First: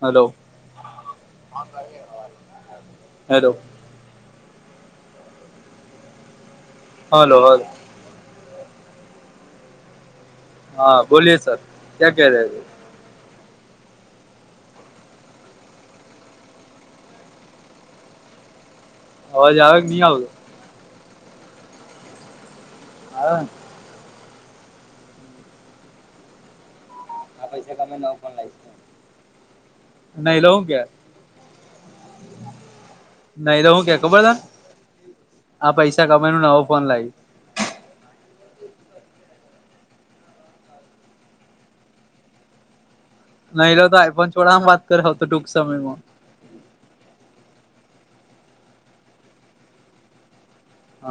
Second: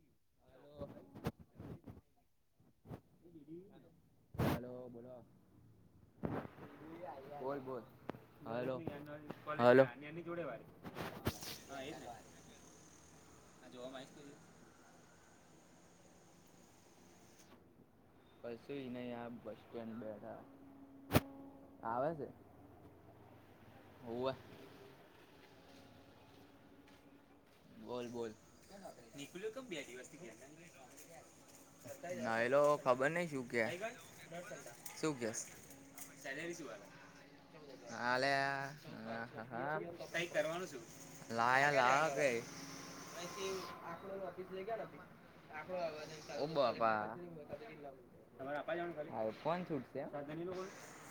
Hello, તો [unintelligible] hello hello બોલો, બોલ હલો બોલ હલો હલો હા, બોલીયે સર ક્યાં કેહ રેહે હે જોવા મા [unintelligible] કસું જ નહી આ બસ અવાજ આવે કે સ્ટેન્ડ નહી આવતો બેઠા, આવે છે. [unintelligible] હોવે આ પૈસા તમે બોલ નવ બોલ ફોન લાવીશ નીકુલ્યોતો બે દિવસ થી, નહી લો હું કે ના એલો ખબર નહીં શું કે નહી લો હું ખબર તને શું કેસ, આ પૈસા કમાય ન નવો ફોન લાઇ, [unintelligible] નહી લો તો આઇ ફોન છોડાવાનુ વાત કર તો ટૂંક સમયમાં ઓ બોપા હ આઇ ફોન છૂટશે એમ હ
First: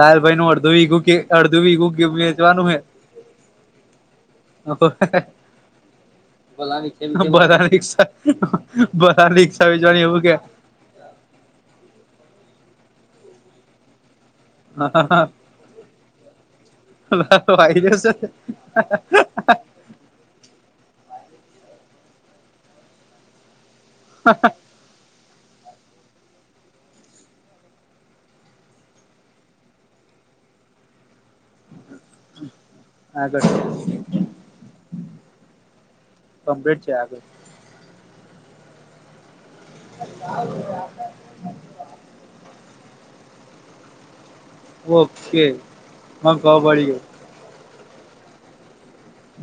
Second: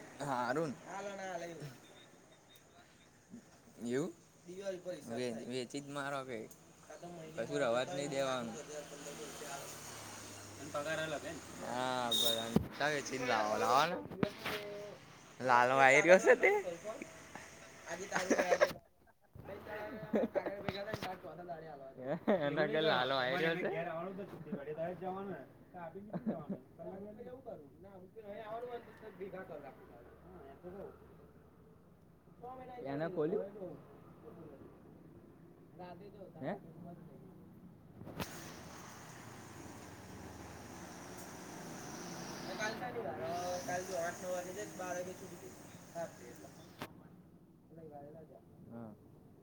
લાલ ભાઈ નું હારું ન અડધું ઈગું કે અડધું એગું કે ભેજવાનું હે [inaudible] એવું વેચી જ મારો હવે, કશું રવાજ નઈ દેવાનું [unintelligible] રીક્ષા વેચવાની એવું કે, પગાર અલગ [unintelligible] લાલ આયરયો સે તે [unintelligible] [unintelligible] એન કે લાલો આઇ રીયો સે છી ગાડી લઈ જવા ને [unintelligible] [unintelligible] એના આગળ કોલી રાધે જો હે કમ્પ્લીટ [unintelligible] છે આગળ [unintelligible] કાલ [unintelligible] કાલ શનિવાર આઠ નવ વાગે જ ઇશ બારે બ સુ [unintelligible] હે મળળીએ,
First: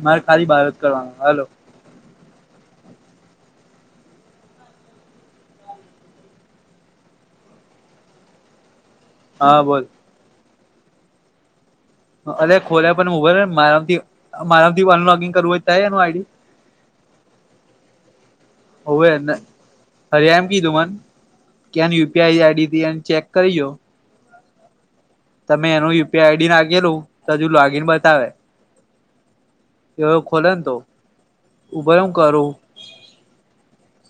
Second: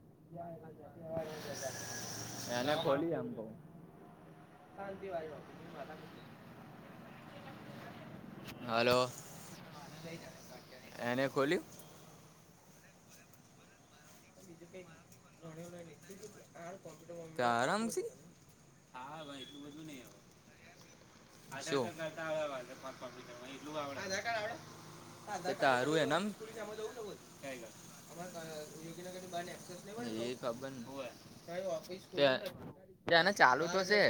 મારે ખાલી બાર જ કરવાનું હાલો એને ખોલી એમ કવ [unintelligible] હાલો હા બોલ [inaudible] એને ખોલ્યું? અ ખોલ્યા પણ ઉભાઈને મારામથી, આઈડી [unintelligible] આ ર મસી હોવે હર એને કીધુ મને ચેક કરી જો [unintelligible] તમે એનું તારું એ નામ યુપીઆઈ આઈડી નાખેલું તો હજુ લોગીન બતાવે એવ ખોલે ને તો ઉભો રે હું કરું [unintelligible] [unintelligible] ને ચાલુ તો છે,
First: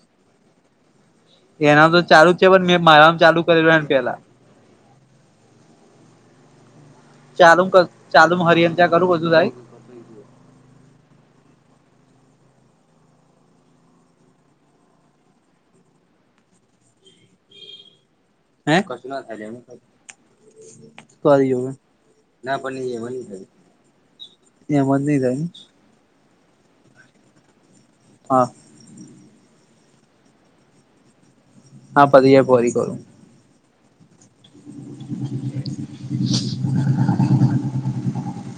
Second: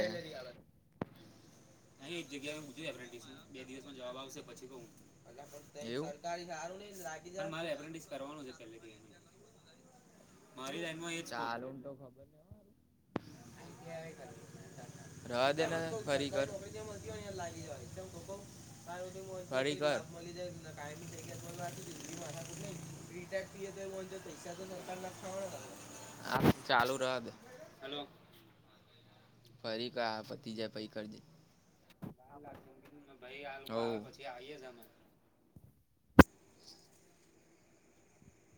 એના તો અહી એક ચાલુ જ છે પણ મેં જગ્યાજ મારામાં ચાલુ બે કરેલું એન દિવસમાં જવાબ પેલા આવશે પછી કવ એ સરકારી સારું નહિ લાગે એવુ ચાલુમ ચાલુમ હરિયનચ કરું બજું સાઈ મારી લાઈનમાં એ ચાલ તો ખબર છે. [unintelligible] રહેવાડેને ફરી કરું [unintelligible] લાગી જય લોકો. હે કશું ના [unintelligible] થાય કરી જોવે ના પણ ફરી કર એમ જ નહી થાય હા ચાલુ રવા દે હા ફરી પા આ પતિ જાય પછી કરજે હા પતિજ પોરી કોું ભાઈ આ પછી આઈએે જમે [inaudible]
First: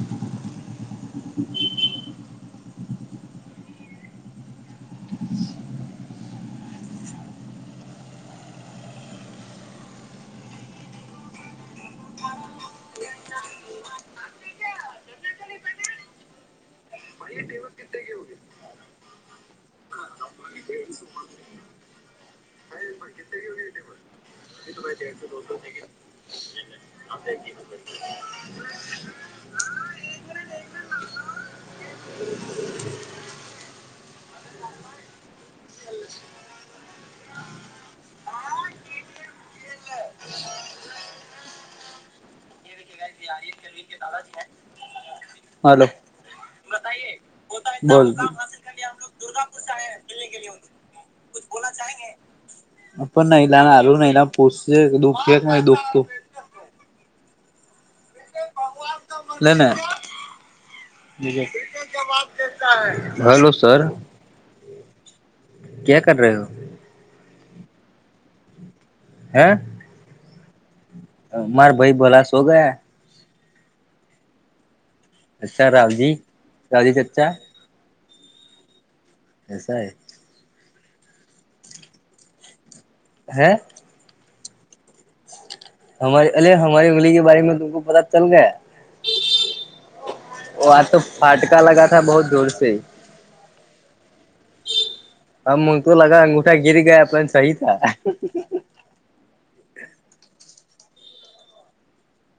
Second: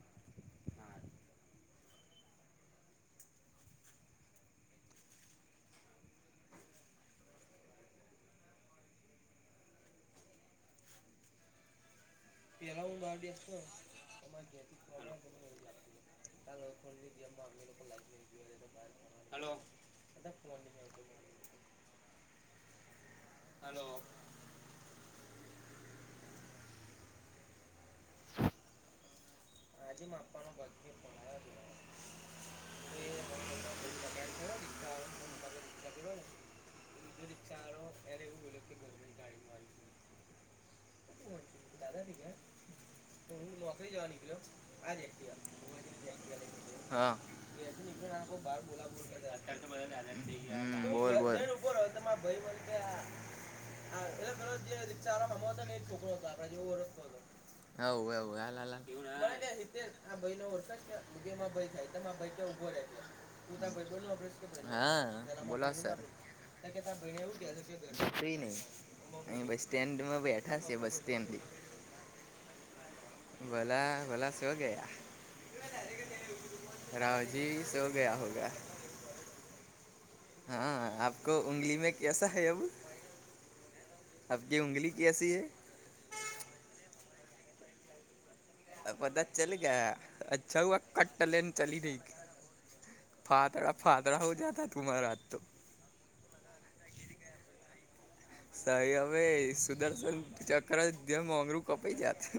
હ [inaudible] પેહલા હું [inaudible] હલો હલો એતો ટેક્સ દોડશો વધી ગયો એ અકી તાલી માપવાનો ભ પાર દ પ [unintelligible] ધ ચારો ત્યારે એવું બોલો કે ન હ નોકરી જવાનીકયો હા હલો [unintelligible] ત્યારે બોલ તો બધા ગયા હમ બોલ બોલ પણ નૈલા હારું પરોધ નૈલા પૂછશે દિકસાર દુઃખ છે કે નહી દુઃખ સમમોદ તું હવું એવું હ લ લેને રીતે આ ભ ન ઓ ભય થાયાઈ્યા ઉભો ર [unintelligible] હા બોલો સર નહી અહી બસ સ્ટેન્ડ માં બેઠા છે બસ સ્ટેન્ડ માર ભાઈ ભોલા શો ગયા ભોલા ભોલા સો ગયા રાાવજી સો ગયા હોગા એસ હૈ હા આપકો ઉઊગલી મે કસા હૈ અબ હે આપકી ઉઊગલી કસી હૈ આલિયા હમારી ઉંગલી કે બારે મેં આપકો પાતા ચલ ગયા પતા ચલ ગયા અચ્છા ઉ કટ લેને ચલી રઠઈક ફાતડા ફાતડા હો જતા તુંમારા આજ તો હા મુઝકો લગા અંગુઠા ગિરી ગાય પણસહી થા સાહી હવે સુદર્શન ચક્ર જ જે ઊંગરુ કપાઈ જાયત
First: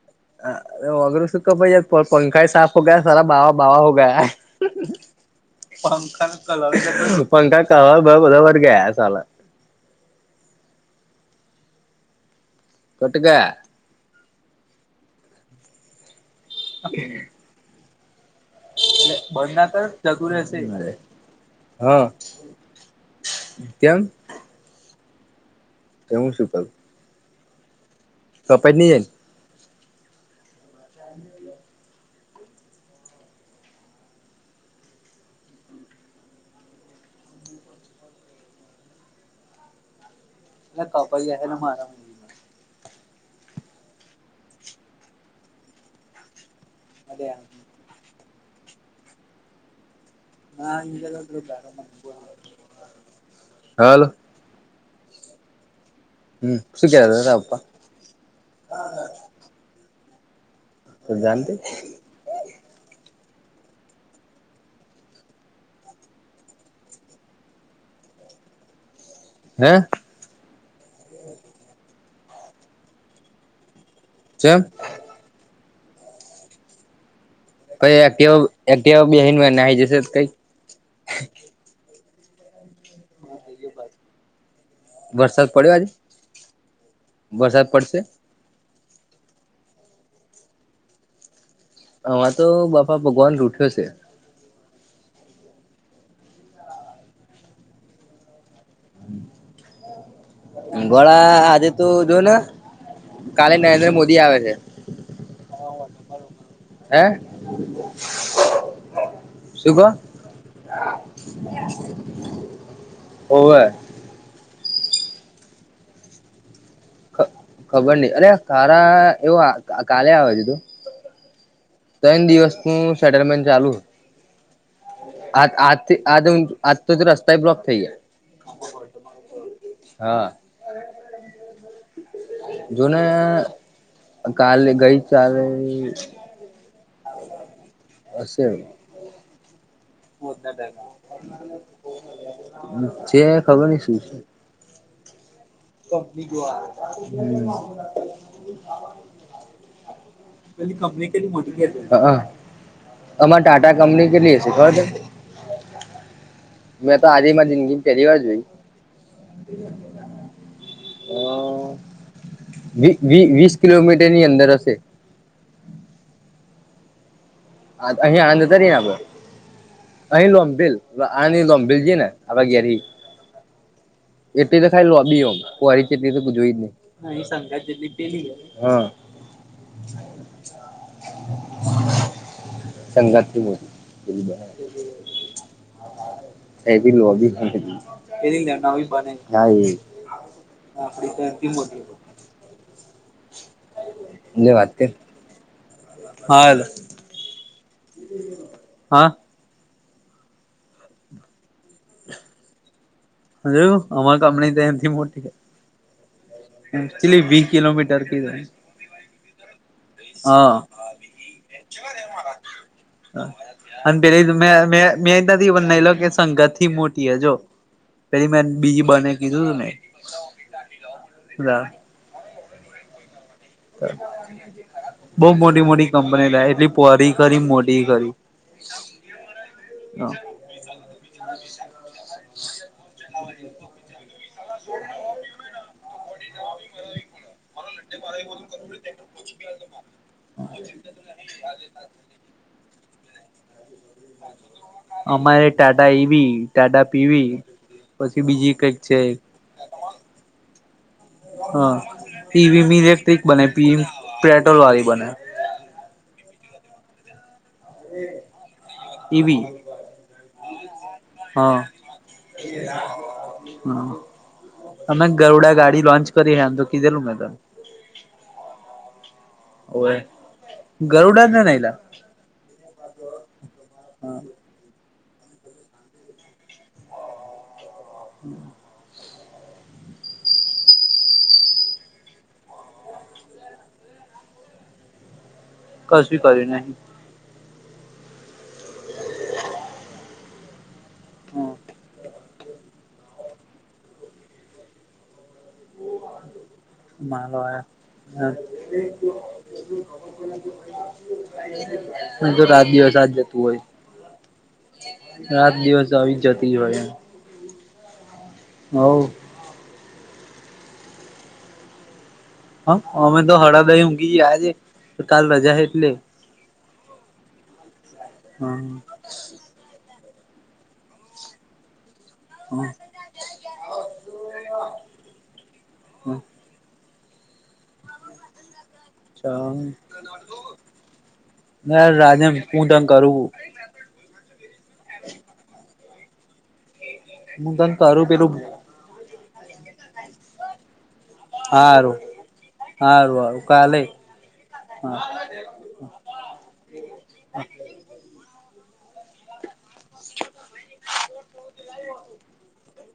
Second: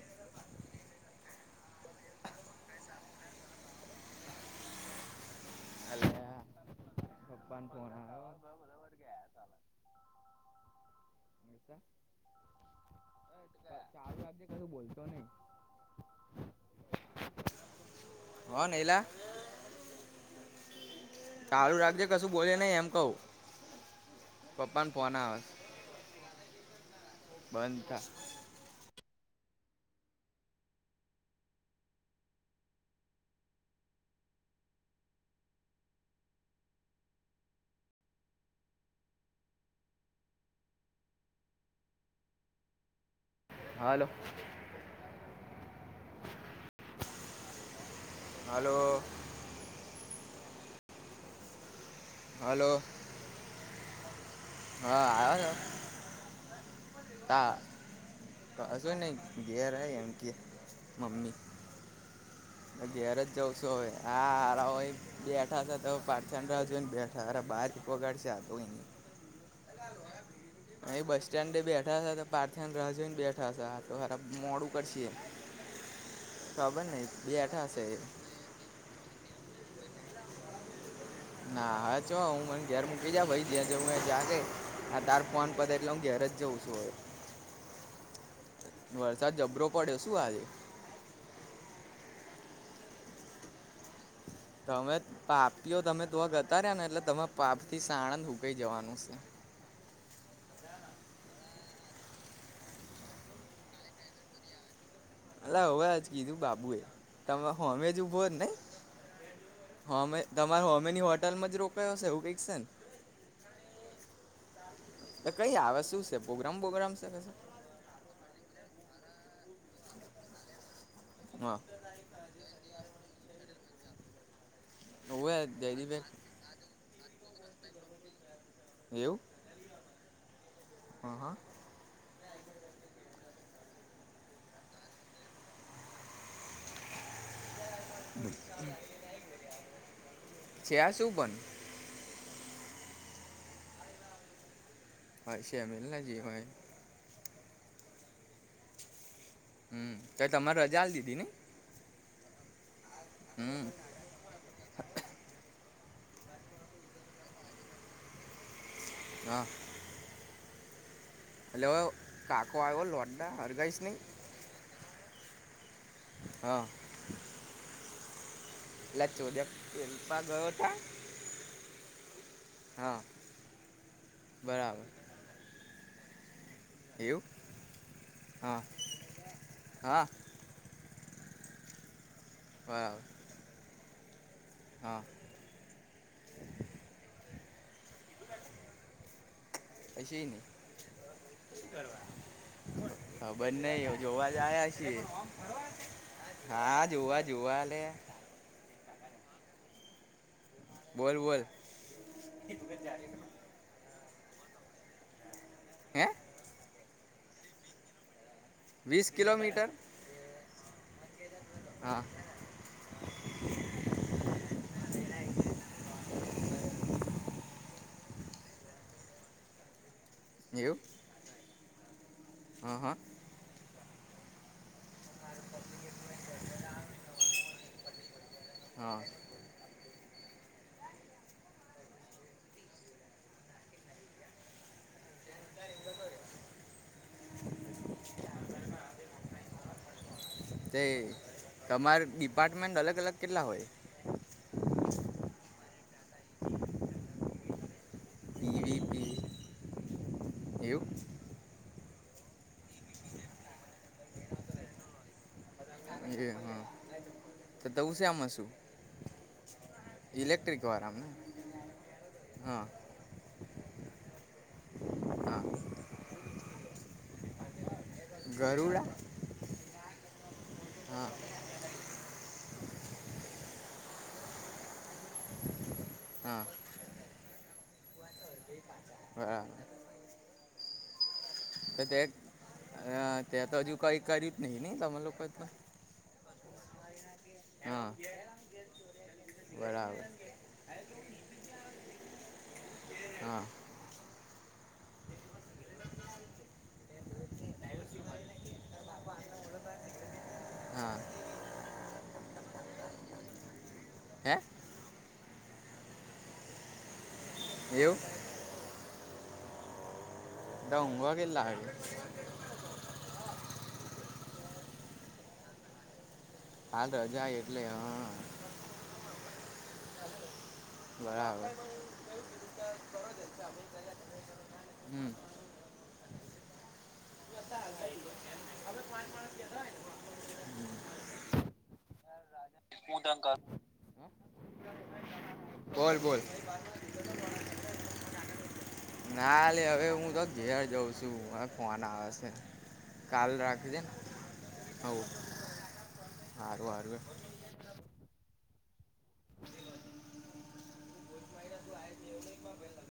હ અગર સુ ભાઈ પંખા સાફ હો ગયા સારા બાવા બાવા હો ગયા અલ્યા પંખા ક પપ્પાનો ફોન પંખા ક બ આવ્યો બધા વર ગયા સલા ચાલુ ઘટકા ચાર બાબથી કશું બોલતો નહી [unintelligible] નૈલા એટલે બં ના તો જતુ રહેશે મરે. ચાલુ રાખજે કશું બોલે નહીિ એમ કવું કેમ પપ્પાને ફોન આવે. એું શીપલ. બંધ થ. તો પ ન એન. ચા. ના કાપાઈ હને મારા. હ હાલલો. અ. હલો. [unintelligible] હલો હાલો હા આયા છ. હમ શું કેતા તારા તા પપ્પા કશું નઇ ઘેર હઇ એમ કે. ત મમ્મી જાની તું. ઘેર જ જઉં છું હવે આ હરાઓએ બેઠા છે તો પાચ છ ની રાહ જોઈને બેઠા હારા બાજ. વગાડ છે આતો ગઈ. હે [inaudible] અહી બસ સ્ટેન્ડ એ બેઠા છે તો પાર્થન ની રાહ જોઈને બેઠા છ હાલ. તો હારા કેમ મોડું કરશે ખબર નઇસ. કઈ એક કેવ એક કેવ બેહિનવે નાઇ જસે ત કઈ. ના હા ચો હું મને ઘેર મૂકી જા ભઈ ત્યા જવું હોય ત્યાં જે. આ તાર ફોન વરસાદ પતે પડ્યો આજે એટલે હું ઘેર જ જઉં છું અવે. વરસાદ પડશે વરસાદ જબરો પડ્યો શું આજે. આમાં તો બાપા ભગવાન રૂઠ્યો છે. તમેત પાપીઓ તમે તો ગતાર્યા ને એટલે તમે પાપ થી સાણંદ હુકાઈ જવાનું સે ગોળા આદિત. તો જો ને કાલે નરેન્દ્ર મોદી આવે છે. અલા હવેજ કીધું બાબુ એ હે તમે હોમે જ ઉભો નઇ. શું કો હમે તમાર હોમેની હોટલમાં જ રોકાયા હસે એવું કંઇક છે ન. ઓવે. તો કઈ આવે શું સે પોગ્રામ બોગ્રામ છે કે સુ. ખબર નઈ અરે ખારા એવો આ કા કાલે આવે છે તું. [unintelligible] તન દિવસનું સેટલમેન્ટ ચાલુ. હવે આત આત થી જયદીપભાઈ આજમ આજ આજથી તો રસ્તાય બ્લોક થઈ ગયા. એવું. હા. હા હા. જોને કાલે ગઈ ચાલે. હશે [inaudible] છે આ શું બન? છે ખબર નઈ શું છે. હા છે મે. કંપની જો આ હમ તો [inaudible] તમારે પેલી રજા આલી કંપની દીધી ને કેટલી મોટી કે અ અ અમા હમ ટાટા કંપની કેલી. [unintelligible] મેં તો આજે માં જિંદગીમ પેલી વાર જોય. હા. [inaudible] અ એટલે હવે કાકો આવ્યો વી વી લોડા વીસ હરગાઈશ નહીં કિલોમીટરની અંદર હશે હા. આત અહી આંધ તરી આમ એટલે ચોદ્યા પેલપા અહી ગયો લોમભેલ હતા આની લોમભેલ જી ને આપણા ઘેરહિ હા એટી તો બરાબર ખાઈ લોબીઓમાં પોહરી જ કેટલી તો જોઈ જ એવું નહી હા [inaudible] હા બરાબર સંંગાતથી મો [inaudible] હા એ બી લોબી પેલી લે નવી બને એ હા એ પચિની હું આપડી તો એનથી મોટી કરવા ખબર નઈ હ જોવા જ લે આયા વાત કર છી હાલ હા જોવા જ જોવાલે હા બોલ બોલ હ અમા કામ ન એમ મોટી હે એચુલી વી કલોમીટર ક વીસ કિલોમીટર હા હા અને પેલી મે મે મેં નથી બના લો કે સંગત થી મોટી હ જો પેલી મેં બીજી બંને કીધું તું ને એવું ના હા હા [inaudible] બહ મોટી મોટી કંપની થાય એટલી પરી ખરી મોટી ખરી હા હ [inaudible] [inaudible] [inaudible] ત્યારેંગસ [inaudible] તે તમાર ડિપાર્ટમેન્ટ અલગ અલગ કેટલા હોય અમારે ટાટા એવી ટાટા પીવી પછી બીજી કઈક છે પીવીપી એવું હા પીવીમ લેક્ટિક બને પીવીમ પેટ્રોલ વાી બને એ હા તો દુંસેમાં શું ઈવી ઇલેક્ટ્રિક વારામને હા હા અમે હા ગરડા ગાડી લોન્ચ કરી હ એમ તો કીધેલું મેં તને ગરુડા ઓવે હા ગરુડા જ ને ન એલા હા હા હા તો તે ત તો હજુ કઈ કર્યું જ નહી નહી તમામે લોકો તો કશુંી કર્યું નહી હા બરાબર હમ હા છે કોઈ બીચ હા મેં દૂતરી ધોની દેના હ તો રાત દિવસ આજ જતું હોય હે રાત દિવસ આવી જતી હોાઈ એવું. હ. ડઉંગવા ગલા હ [unintelligible] હા અમે તો હડાદહી ઊંઘી જ આજે, કાલ રજા એટલે. હાલ રજા એટલે હા. બરાબર. હમ. િવસા [inaudible] યાર રાજન હું તને રાજા કરું ત [unintelligible] બોલ બોલ. હું તને તારું પેલું ના હવે હું તો ઘેર જઉં છું ફ હારું નાવાસે, હારું કાલ રાખી દને હ. એ [inaudible] આર આર [unintelligible] બ [inaudible] એવ [unintelligible]